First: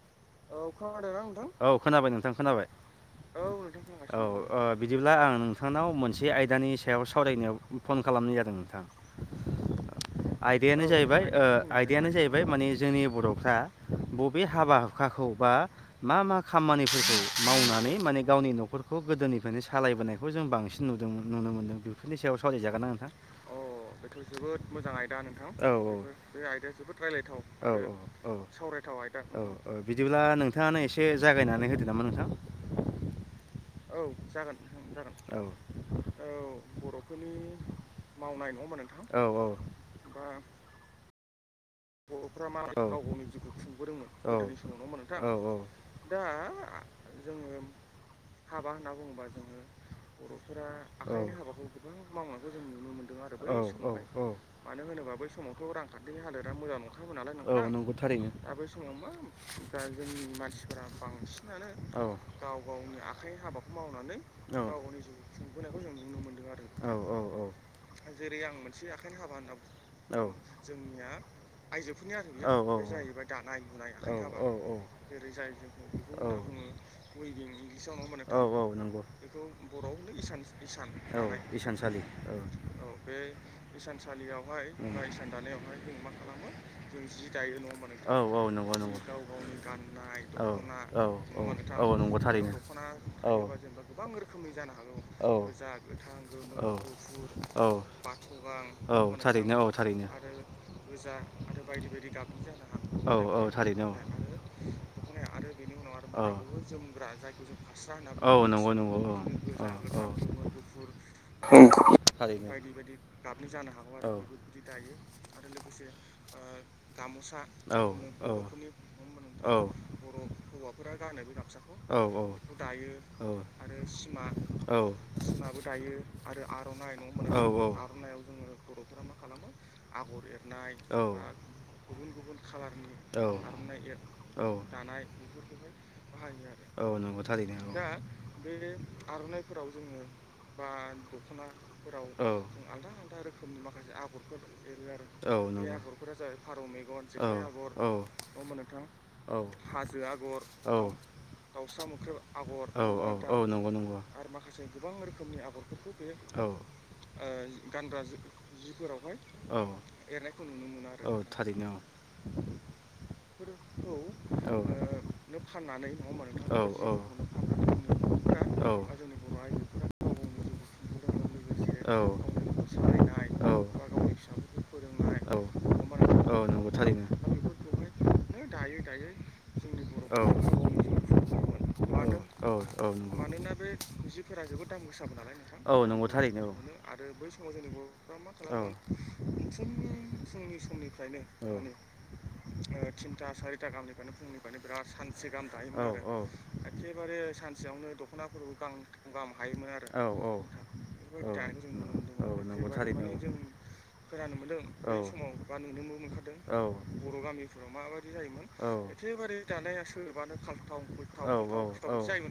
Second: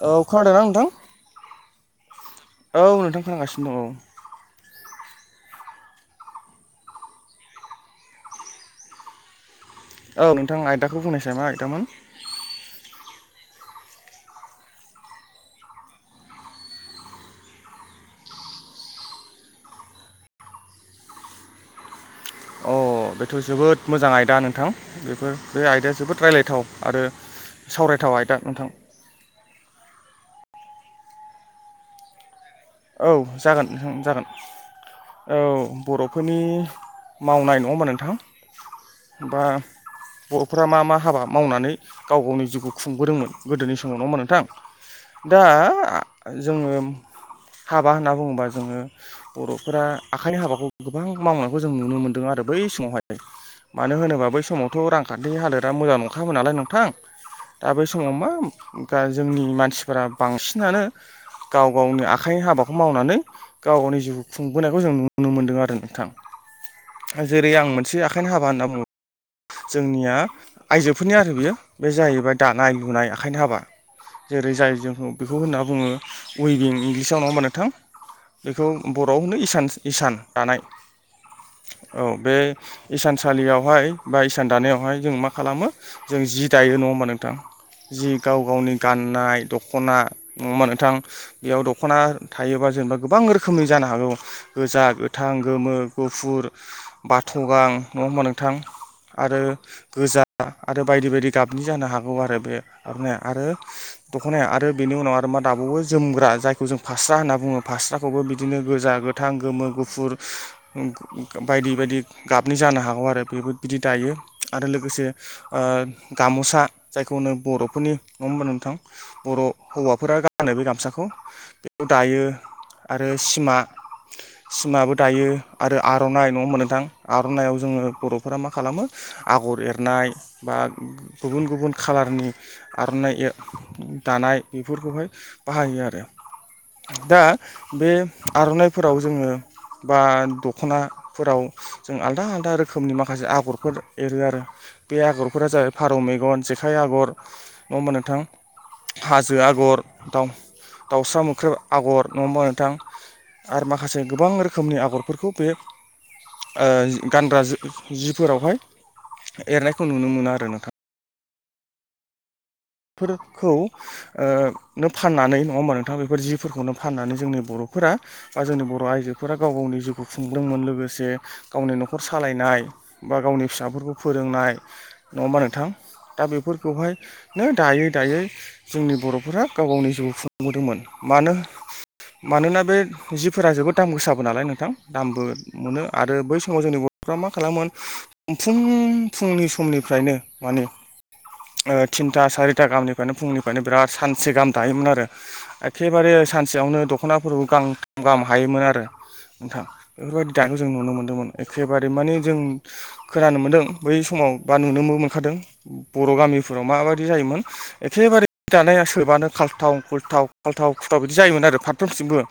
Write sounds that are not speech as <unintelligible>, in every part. औ खोनादोंना नोंथां औ खोनाबाय नोंथां खोनाबाय। औ नोंथां औ खोनागासिनो दं ओ बिदिब्ला आं नोंथांनाव मोनसे आयदानि सायाव सावरायनायाव फन खालामनाय जादों नोंथां। औ नोंथां आयदायानो आयदाखौ जाहैबाय बुंनायसाय ओ मा आयदामोन आयदायानो जाहै फ्राय माने जोंनि बर'फ्रा बबे हाबा हुखाखौ बा मा मा खामानिफोरखौ मावनानै माने गावनि न'खरखौ गोदोनिफ्रायनो सालायबोनाय बेखौ जों बांसिन नुदोंमोन नुनो मोनदों बेफोरनि सायाव सावरायजा अ बेथ' जोबोद मोजां आयदा नोंथां बेफोर बे आयदाया जोबोद रायलायथाव आरो औ सावरायथाव आयदा नोंथां औ बिदिब्ला नोंथाङानो एसे जागायनानै होदो नामा नोंथां। <inaudible> औ जागोन नोंथां जागोन औ बर'फोरनि मावनाय नङाहोनबा नोथां औ औ बा बरफ्रा मा मा हाबा मावनानै गाव गावनि जिउखौ खुंबोदोंमोन गोदोनि समाव नङामा नोंथां दा होमबा नोंथां जोङो हाबा होनना बुङोबा जोङो बर'फोरा आखाइनि हाबाखौ गोबां मावनायखौ जों नुनो मोनदों आरो बै समावहाय मानो होनोबा बै समावथ' रांखान्थि हालोदा मोजां नंखामोन। दा नालाय मोजां नोंथां नंखायाबो नालाय दा औ बै नंगौ समाव मा थारैनो दा बै समाव मा जोंनि दा मानसिफोरा जोंनि मानसिफोरा बांसिनानो <unintelligible> गाव बांसिनानो गावनि आखाइनि हाबाखौ मावनानै गाव गावनि जिउ खुंबोनायखौ जों नुनो मोन्दों आरो नोंथां औ औ जेरै आं मोनसे आखाइनि जेरै हाबा आं होनना मोनसे बुङो आखाइ हाबा होनना जोंनिया बुंओ औ जोंनिया आइजोफोरनि <unintelligible> आरो बियो बे जाहैबाय दानाय लुनाय आखाइनि हाबा जेरै- जाय जों बेखौ होनना बुङो अयबिंनि हिसाब औ औ होनो इसान इसान नंगौ दानाय औ औ बे इसानसालियावहाय बा इसान दानायावहाय जों मा खालामो जों जायो नङा होमबा नोंथां। औ जि औ गाव नंगौ गावनि नंगौ गाननाय दख'ना नङाहोनबा नोंथां होमबा बेयाव द दख'ना थायोबा जेनेबा गोबां रोखोमनि जानो हागौ गोजा गोथां गोमो गुफुर। बाथ' गां नङा होमबा नोंथां आरो गोजा आरो बायदि बायदि गाबनि जानो हागौ आरो बेन हानाया आरो दख'नाया आरो बेनि उनाव आरो मा दाबावो जोमग्रा जाय जों फास्रा होनना बुङो फास्राखौबो बिदिनो गोजा गोथां गोमो गुफुर बायदि बायदि गाबनि जानो हागौ आरो बेबो बिदि दायो। आरो लोगोसे ओ गामुसा जायखौनो बर'फोरनि नङा होबा नोंथां बर' हौवाफोरा गानो बे गामसाखौ। बेखौ दायो आरो सिमा सिमाबो दायो आरो आर'नाइ नङाहोनबा नोथां। आर'नाइाव जोङो बर'फोरा मा खालामो आगर एरनाय बा आ गुबुन गुबुन खालारनि आर'नाइ दानाय बेफोरखौहाय बाहायो आरो दा बे आर'नाइफोराव जोङो बा दख'नाफोराव जों आलदा आलदा रोखोमनि माखासे आगरफोर एरो आरो बे आगरफोरा जाबाय फारौ मेगन आखाइ आगर नङा होमबा नोंथां हाजो आगर दाउ दाउसरा मोख्रेब आगर नङ होमबा नोंथां नङा आरो होमबा माखासे गोबां रोखोमनि आगरफोरखौ बे नोंथां ओ गानग्रा जिफोरावहाय एरनायखौ नुनो मोना आरो नोंथां औ औ थारैनो औ फोरखौनो ओ नो फाननानै नङा होमबा नोंथां बेफोर जिफोरखौनो फाननानै जोंनि बर'फोरा बा जोंनि गाव बर' आइजोफोरा गाव गावनि जिउखौ खुंदोंमोन लोगोसे गावनि औ न'खर सालायनाय बा गावनि औ फिसाफोरखौ फोरोंनाय औ नङाबा नोंथां दा औ नंगौ बेफोरखौहाय थारैनो बिदिनो दायै दायै जोंनि बर'फोरा गाव गावनि जिउ खुंबोदोंमोन मानो मानोना बे जिफोरा जोबोद दाम गोसाबो नालाय नोंथां दामबो मोनो औ नंगौ आरो बै थारैनो औ समाव जोंनि ब मा खालामोन फुं फुंनि समनिफ्रायनो माने निफ्रायनो औ ओ थिनथा सारिथा गाहामनिफायनो फुंनिफायनो बिराद सानसे गाहाम दायोमोन आरो औ औ एखेबारे सानसेयावनो द ख'नाफोरखौ गांथाम गाहाम हायोमोन आरो नोंथां औ औ बेफोरबायदि दानायखौ जों नुनो मोनदोंमोन एखेबारे माने जों खोनानो मोनदों बै समाव बा नुनोबो मोनखादों बर' गामि फोराव माबायदि जायोन एखेबारे दानाया सोरबानो खाल्थाव खुल्थाव खाल्थाव खुथाव बिदि जायोमोन आरो औ औ फारफ्रोमथिंबो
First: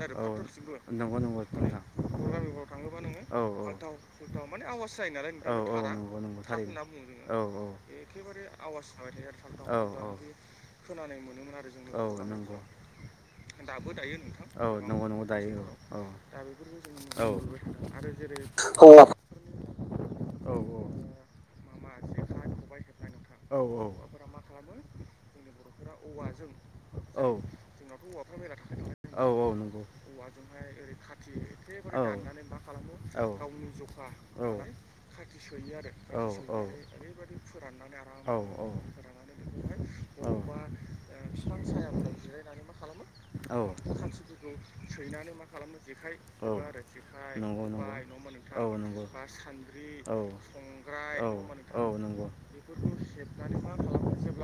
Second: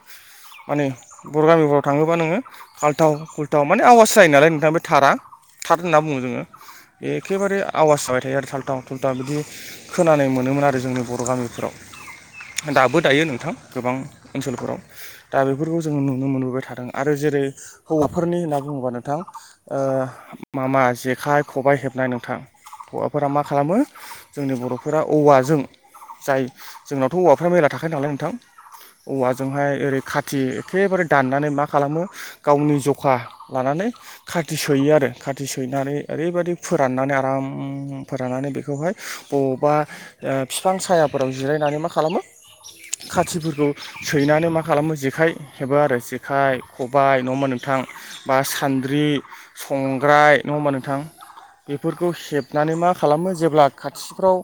माने नंगौ नंगौ बर' नोंथां गामिफोराव थाङोबा नोङो खाल्थाव औ खुल्थाव माने खाल्थाव आवाज जायो खुल्थाव नालाय माने नोंथां बे आवास थारा जायो नालाय नोंथां थार थारा होनना बुङो जोङो थार होनना बुङो एखेबारे दा बिदि खोनानो मोनोमोन आरो जोंनि बर' गामिफोराव दाबो दायो नोंथां गोबां औ ओनसोलफोराव नंगौ दा बेफोरखौ औ जोङो नुनो मोनबोबाय थादों आरो जेरै हौवाफोरनि होनना औ बुङोबा नोंथां म औ मा जेखाय खबाय हेबनाय नोंथां हौवाफोरा मा खालामो जोंनि बर'फोरा औवाजों जाय जोंनावथ' औवाफ्रा मेरला थाखायो नालाय नोंथां औ औ औवाजोंहाय नंगौ ओरै खा थि एखेबारे दाननानै मा खालामो गावनि जखा लानानै खाथि सोयो आरो खाथि सैनानै ओरैबायदि फोराननानै आराम फोराननानै बेखौहाय बबावबा फिफां सायाफोराव जिरायनानै मा खालामो खाथिफोरखौ हेबो सैनानै मा खालामो जेखाइ हेबो आरो जेखाइ खबाय नङा होमबा नोंथां बा सान्द्रि संग्राय नङा होमबा नोंथां बेफोरखौ नोंथां हेबनानै मा खालामो जेब्ला खाथिफ्राव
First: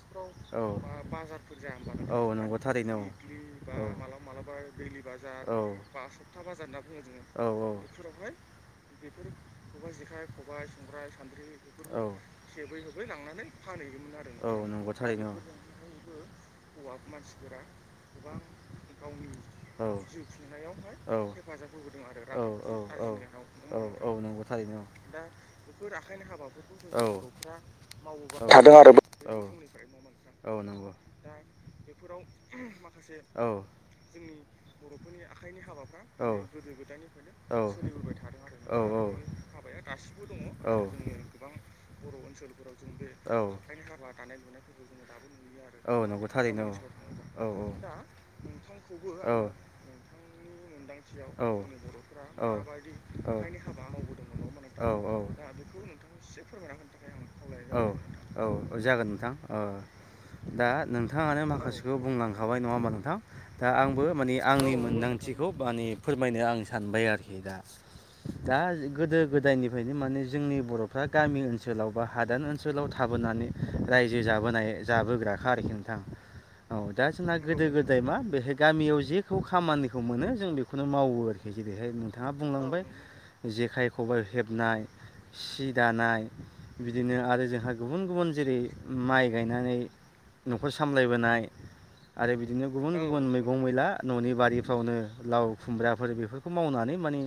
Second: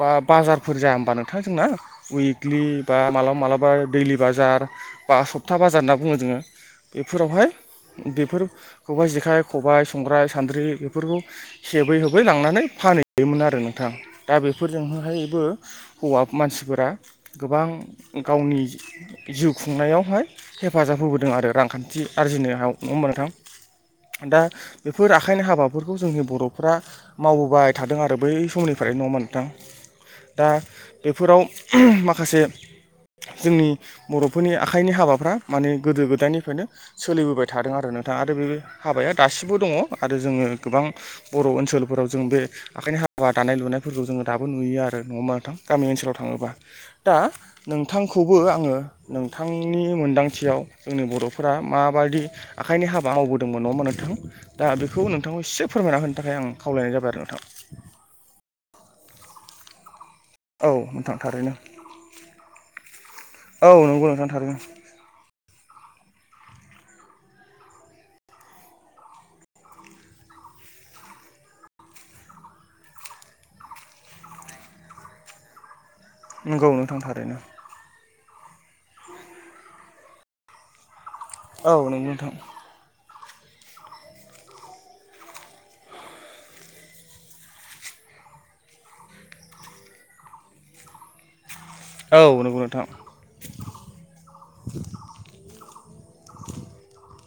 बा बाजारफोर जाया होमबा नोंथां जोंना उइ खलि नोंथां बा मालाबा मालाबा दैलि बाजार बा सप्ता बाजार होनना बुङो जोङो बेफोरावहाय बेफोर खबाइ जेखाइ खबाय संग्राय सान्द्रि बेफोरखौ हेबै हेबै लांनानै फानहैयोमोन आरो नोंथां दा नोंथां दा बेफोरजोंहायबो हौवा मानसिफोरा गोबां गावनि जिउ खुंनायावहाय हेफाजाब होबोदों आरो रांखान्थि आरजिनोहाव नङा होमबा नोंथां दा नंगौना नोंथां बेफोर आखायनि हाबाफोरखौ जोंनि बर'फ्रा मावबोबाय थादों आरो बै समनिफाय बै नङा होमबा नोंथां दा होमबा नोंथां बेफोराव माखासे औ जोंनि बर'फोरनि आखाइनि हाबाफ्रा माने गोदो गोदायनिफायनो सोलिबोबाय थादों आरो नोंथां आरो बे हाबाया दासिमबो दङ आरो जोङो गोबां बर' ओनसोलफोराव जों बे आखायनि हाबा दानाय लुनायफोरखौ जोङो दाबो नुयो आरो नङा होमबा नोंथां गामि आरो ओनसोलाव थाङोबा दा नोंथांखौबो आङो नोंथांनि मोनदांथियाव जोंनि बर'फोरा माबादि आखाइनि हाबा मावबोदोंमोन नङा होमबा नोंथां दा बेखौ होमबा नोंथांखौ एसे फोरमायना होनो थाखाय आं खावलायनाय जाबाय आरो नोंथां। नोंथां जागोन नोंथां अ दा औ नोंथां नोंथाङानो थारैनो माखासेखौ बुंलांखाबाय नङा होमबा नोंथां। दा औ आंबो नंगौ नोंथां माने थारैनो आंनि मोनदांथिखौ माने फोरमायनो आं सानबाय आरोखि दा। दा गोदो गोदायनिफ्रायनो माने जोंनि बर'फ्रा गामि ओनसोलाव बा हादान ओन सोलाव थाबोनानै रायजो जाबोनाय जाबोग्राखा आरोखि नोंथां। नंगौ औ नोंथां दा जोंहा थारैनो गोदो गो दाय मा बेहाय गामियाव जेखौ खामानिखौ मोनो जों बेखौनो मावो आरोखि। औ जेरैहाय नंगौ नोंथाङा नोंथां बुंलांबाय जेखाय खबाइ हेबनाय सि दानाय बिदिनो आरो जोंहा गुबुन गुबुन जेरै माइ गायनानै न'खर सामलायबोनाय औ आरो नंगौ बिदिनो नोंथां गुबुन गुबुन मैगं मैला न'नि बारिफ्रावनो लाव खुमब्राफोर बेफोर खौ मावनानै माने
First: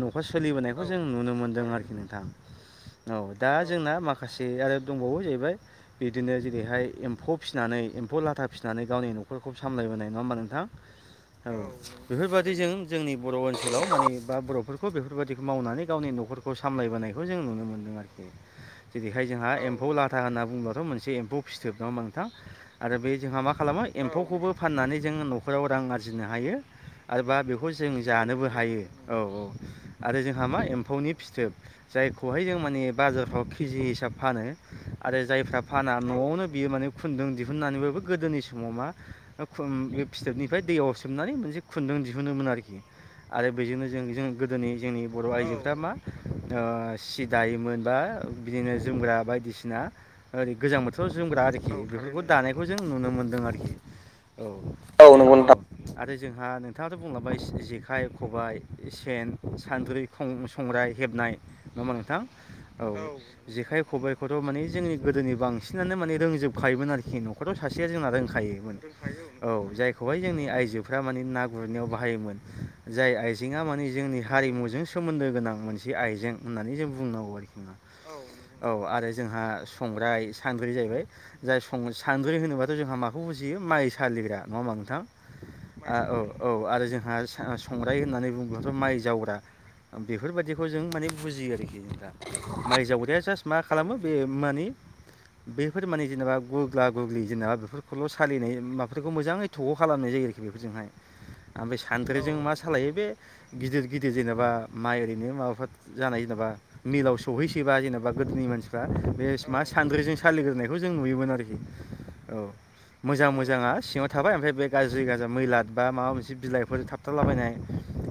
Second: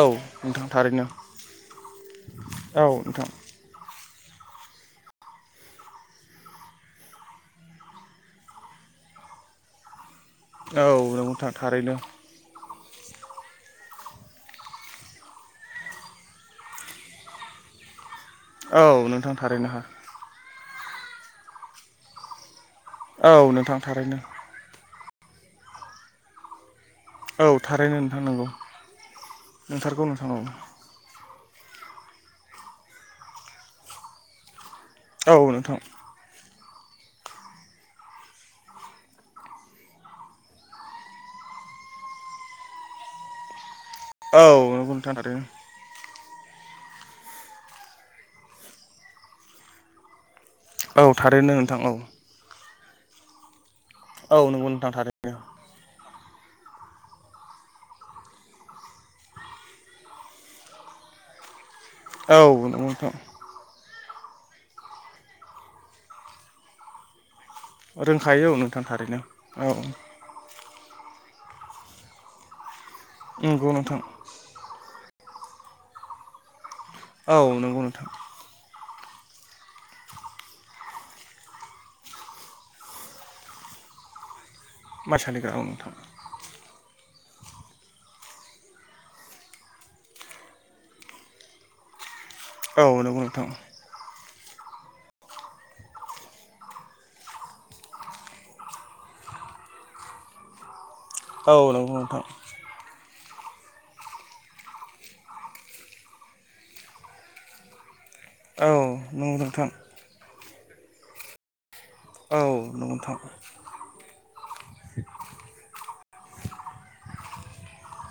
औ न'खर नोंथां सोलिबोनायखौ जों थारैनो नुनो मोन्दों आरोखि नोंथां। औ नोंथां। दा जोंना माखासे आरो दंबावो जाहैबाय बिदिनो जेरैहाय एम्फौ फिनानै एम्फौ लाथा फिनानै गावनि न'खरखौ सामलायबोनाय नङा होमबा? नोंथां औ नंगौ औ नोंथां थारैनो बेफोरबादि जों जोंनि बर' ओनसोलाव माने बा बर'फोरखौ बेफोर बायदिखौ मावनानै गावनि न'खरखौ सामलायबोनाय खौ जों नुनो मोनदों आरोखि औ जेरैहाय नोंथां जों थारैनो हा एम्फौ ला था होनना बुंङोब्लाथ' मोनसे एम्फौ फिथोब नङाहोम्बा नोंथां आरो बे जोंहा औ मा नोंथां खालामो थारैनो एम्फौखौबो फाननानै जों न'खराव रां आरजिनो हायो। आरोबा औ बेखौ जों थारैनो नोंथां जानोबो नंगौ हायो औ औ नोंथारगौ आरो नोंथां औ जोंहा मा? एमफौनि फिथोब जायखौहाय जों माने बाजारफ्राव केजि हिसाब फानो। आरो औ जायफ्रा नोंथां फाना न'आवनो बियो माने खुन्दुं दिहुननानैबाबो गोदोनि समाव मा बे फिथोबनिफ्राय दैयाव सोमनानै मोनसे खुन्दुं दिहुनोमोन आरोखि आरो बेजोंनो जों जों औ गोदोनि नंगौ जोंनि नोंथां बर' थारैनो आइजोफ्रा मा ओ सि दायोमोन बा बिदिनो जोमग्रा बायदिसिना ओरै गोजां औ बोथोराव जोमग्रा थारैनो आरोखि नोंथां औ बेफोरखौ दानायखौ जों नुनो मोन्दों आरोखि। औ नंगौ नोंथां औ नंगौ थारैनो नोंथां। आरो जोंहा नोंथाङाथ' बुंलाबाय जेखाइ खबाइ सेन सान्द्रै सं संग्राय हेबनाय नङाहोमबा नोंथां नंगौ औ नोंथां जेखाइ खबाइ खौथ' माने जोंनि गोदोनि बांसिनानो माने रोंजोबखायोमोन आरोखि न' ख'राव सासेया जोंना रोंखायो औ रोंखायोमोन नोंथां थारैनो औ जायखौहाय जोंनि आइजोफ्रा माने ना गुरनायाव बाहायोमोन जाय आइजेंङा नंगौ माने नोंथां जोंनि हारिमुजों सोमोन्दो गोनां मोनसे आइजें होननानै जों औ बुंनांगौ आरोखि नंगौ नोंथां औ आरो जोंहा संग्राय सानद्रि जाहैबाय जाय सं सानद्रि होनोबाथ' जोंहा माखौ बुजियो माइ सालिग्रा नङाहोमबा नों थां माइ सालिग्रा औ नोंथां आह औ औ आरो जोंहा सा संग्राय होननानै बुङोब्लाथ' माइ जावग्रा बेफोरबायदिखौ जों माने बुजियो आरोखि नोंथां माइ औ जावग्राया नंगौ जास्ट नोंथां मा खालामो? बे माने बेफोर माने जेनेबा गुग्ला गुग्लि जेनेबा बेफोरखौल' सालिनाय माख्रिखौ मोजाङै थख' खालामनाय जायो आरोखि बेफोरजोंहाय औ ओमफ्राय नंगौ नोंथां सानद्रिजों मा सालायो बे गिदिर गिदिर जेनेबा माइ ओरैनो माबाफोर जानाय जेनेबा मिलाव सौहैसैबा जेनेबा गोदोनि औ मानसिफ्रा बे नंगौ मा नोंथां सानद्रिजों सालिग्रोनायखौ जों नुयोमोन आरोखि औ नंगौ नोंथां मोजां मोजाङा सिङाव थाबाय ओमफ्राय बे गाज्रि गाज्रिया मैला बा माबा मोनसे बिलाइफोर थाबथारला बायनाय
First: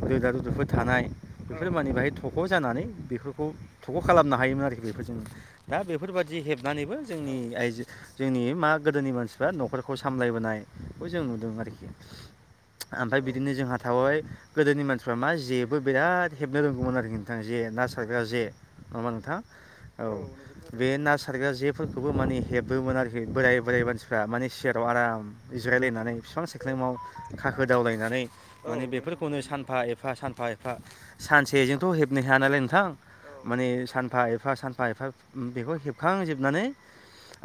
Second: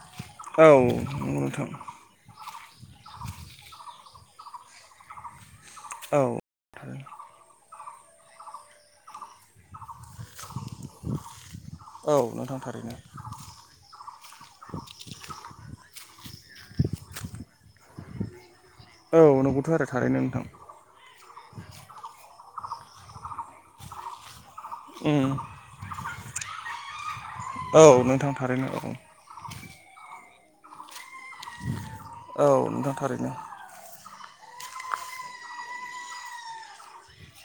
रोदा बेफोर औ थानाय नंगौ बेफोर मानि नोंथां बाहाय थख' जानानै बेफोरखौ थख' खालामनो हायोमोन आरोखि बेफोरजोंनो दा बेफोरबादि हेब औ नानैबो जोंनि आइजो जोंनि मा गोदोनि मानसिफ्रा न'खरखौ सामलायबोनायखौ जों नुदों आरोखि। औ नोंथां थारैनो आमफ्राय बिदि बिदिनो जोंहा थाबाय गोदोनि मानसिफ्रा मा जेबो बिराद हेबनो रोंगौमोन आरो नोंथां जे ना सारग्रा जे। नङा होमबा औ नोंथां नंगौथ' आरो थारैनो नोंथां औ। बे ना सारग्रा जेफोरखौबो माने हेबोमोन आरोखि बोराय बोराय मानसिफ्रा माने सियाराव आराम उम जिरायलायनानै बिफां सायख्लिमाव खाखो औ दावलायनानै नोंथां थारैनो औ माने बेफोर खौनो सानफा एफा सानफा एफा सानसेजोंथ' हेबनो हाया नालाय औ नोंथां थारैनो माने सान फा एफा सानफा एफा बेखौ हेबखां जोबनानै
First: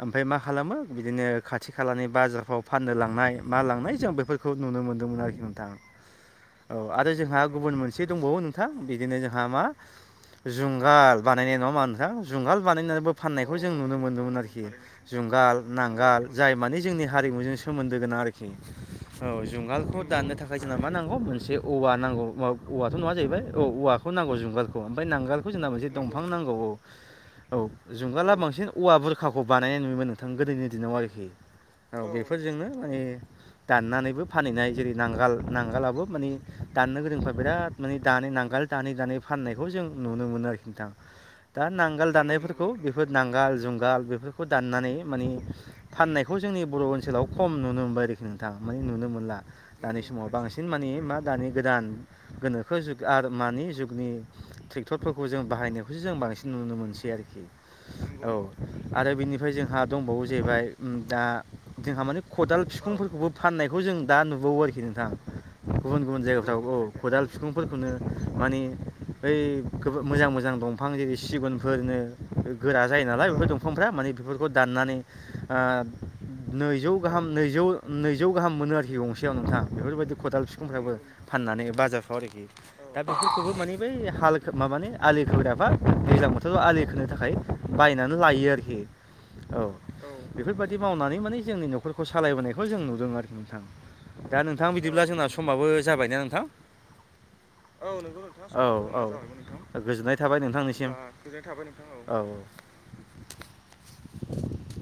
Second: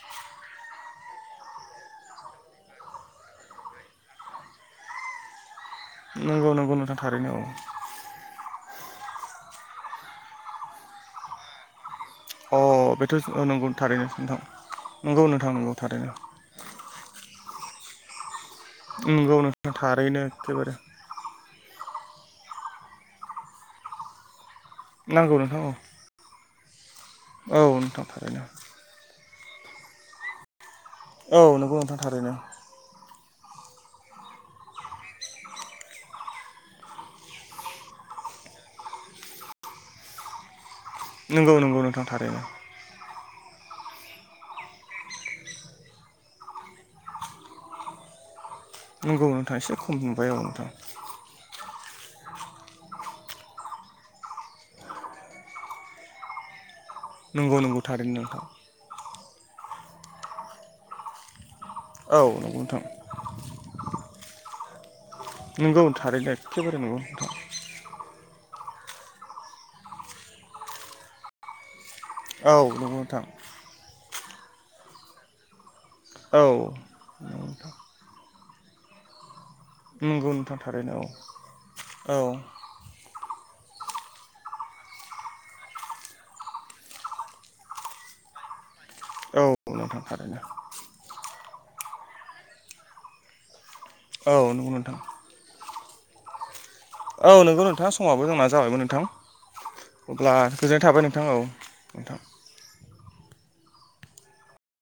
ओमफाय मा खालामो बिदिनो खाथि खालानि बाजारफ्राव फाननो लांनाय मा लांनाय जों बेफोर नुनो मोनदोंमोन आरोखि नोंथां नंगौ नंगौ औ नोंथां आरो थारैनो जोंहा गुबुन मो एसे दंबावो नोंथां बिदिनो जोंहा मा जुंगाल बानायनाय नङा होम्बा नोंथां जुंगाल औ अ बानायनानैबो बेथ' औ फाननायखौ नंगौ जों नुनो थारैनो मोनदोंमोन नोंथां आरोखि नंगौ नोंथां जुंगाल नंगौ थारैनो नांगाल जाय माने जोंनि हारिमुजों सोमोन्दो गोनां आरोखि नंगौ औ नोंथां जुंगालखौ थारैनो दाननो थाखाय एखेबारे जोंना मा नांगौ खौ मोनसे औवा नांगौ औवा औवाथ' नङा जाहैबाय औ औवाखौ नांगौ जुंगालखौ ओमफ्राय नांगौ नांगोलखौ नोंथां जोंना मोनसे औ दंफां नांगौ औ। औ नोंथां जुंगाला थारैनो बांसिन औवा बुरखाखौ बानायनाय नुयोमोन नोंथां गोदोनि दिनाव आरोखि। औ नंगौ खि नोंथां औ थारैनो बेफोरजोंनो माने दाननानैबो फानहैनाय जेरै नांगाल नांगालाबो माने दाननो गोरोंफ्रा बेराद माने दानो नांगाल। दानै दानै फाननायखौ जों नुनो मोनो आरोखि नोंथां नंगौ दा नंगौ नोंथां नांगाल दाननाय थारैनो खौ बेफोर नांगाल जुंगाल बेफोरखौ दाननानै माने फाननायखौ जोंनि बर' ओनसोलाव खम नुनो मोनबाय आरोखि। नोंथां मानि नुनो नंगौ मोनला नोंथां एसे खम दानि समाव नुबाय औ बांसिन नोंथां मानि मा दानि गोदान गोनोखो जुग आरो मानि जुगनि ट्रेक्टरफोरखौ जों बाहायनायखौसो जों बांसिन नुनो मोनसै आरोखि। नंगौ नंगौ थारैनो औ नोंथां। आरो बेनिफ्राय जोंहा दंबावो जाहैबाय ओम दा जोंहा औ माने नंगौ खदाल नोंथां फिखुंफोरखौबो फाननायखौ जों दा नुबावो आरोखि नोंथा नंगौ गुबुन गुबुन थारैनो जायगाफ्राव औ एखेबारे नंगौ खदाल नोंथां फिखुं फोरखौनो माने बै गो मोजां मोजां दंफां जेरै सिगुनफोरनो औ गोरा नंगौ जायो नोंथां नालाय बेफोर दंफांफ्रा माने बेफोरखौ दाननानै ओ औ नैजौ गाहाम नंगौ नैजौ नोंथां नैजौ गाहाम मोनो आरोखि गंसेयाव नोंथां। बेफोरबायदि नंगौ खदाल नोंथां फिखुंफ्राबो थारैनो औ फाननानै औ बाजारफ्राव आरोखि। दा बेफोरखौबो मानि बै हाल माबानि आलि खोग्राबा दैज्लां बोथोराव आलि खोनो थाखाय बायनानै लायो आरोखि औ नोंथां थारैनो बेफोर बायदि मावनानै माने जोंनि न'खरखौ सालायबोनायखौ जों नुदों आरोखि नोंथां औ दा नोंथां नंगौ बिदिब्ला जोंना समाबो जाबायना नोंथां। औ नंगौ औ नोंथां नोंगौ समाबो नोंथां जोंना औ जाबायमोन नोंथां औ गोजोननाय अब्ला थाबाय गोजोननाय नोंथांनिसिम थाबाय नोंथां औ थाबाय। औ नोंथां औ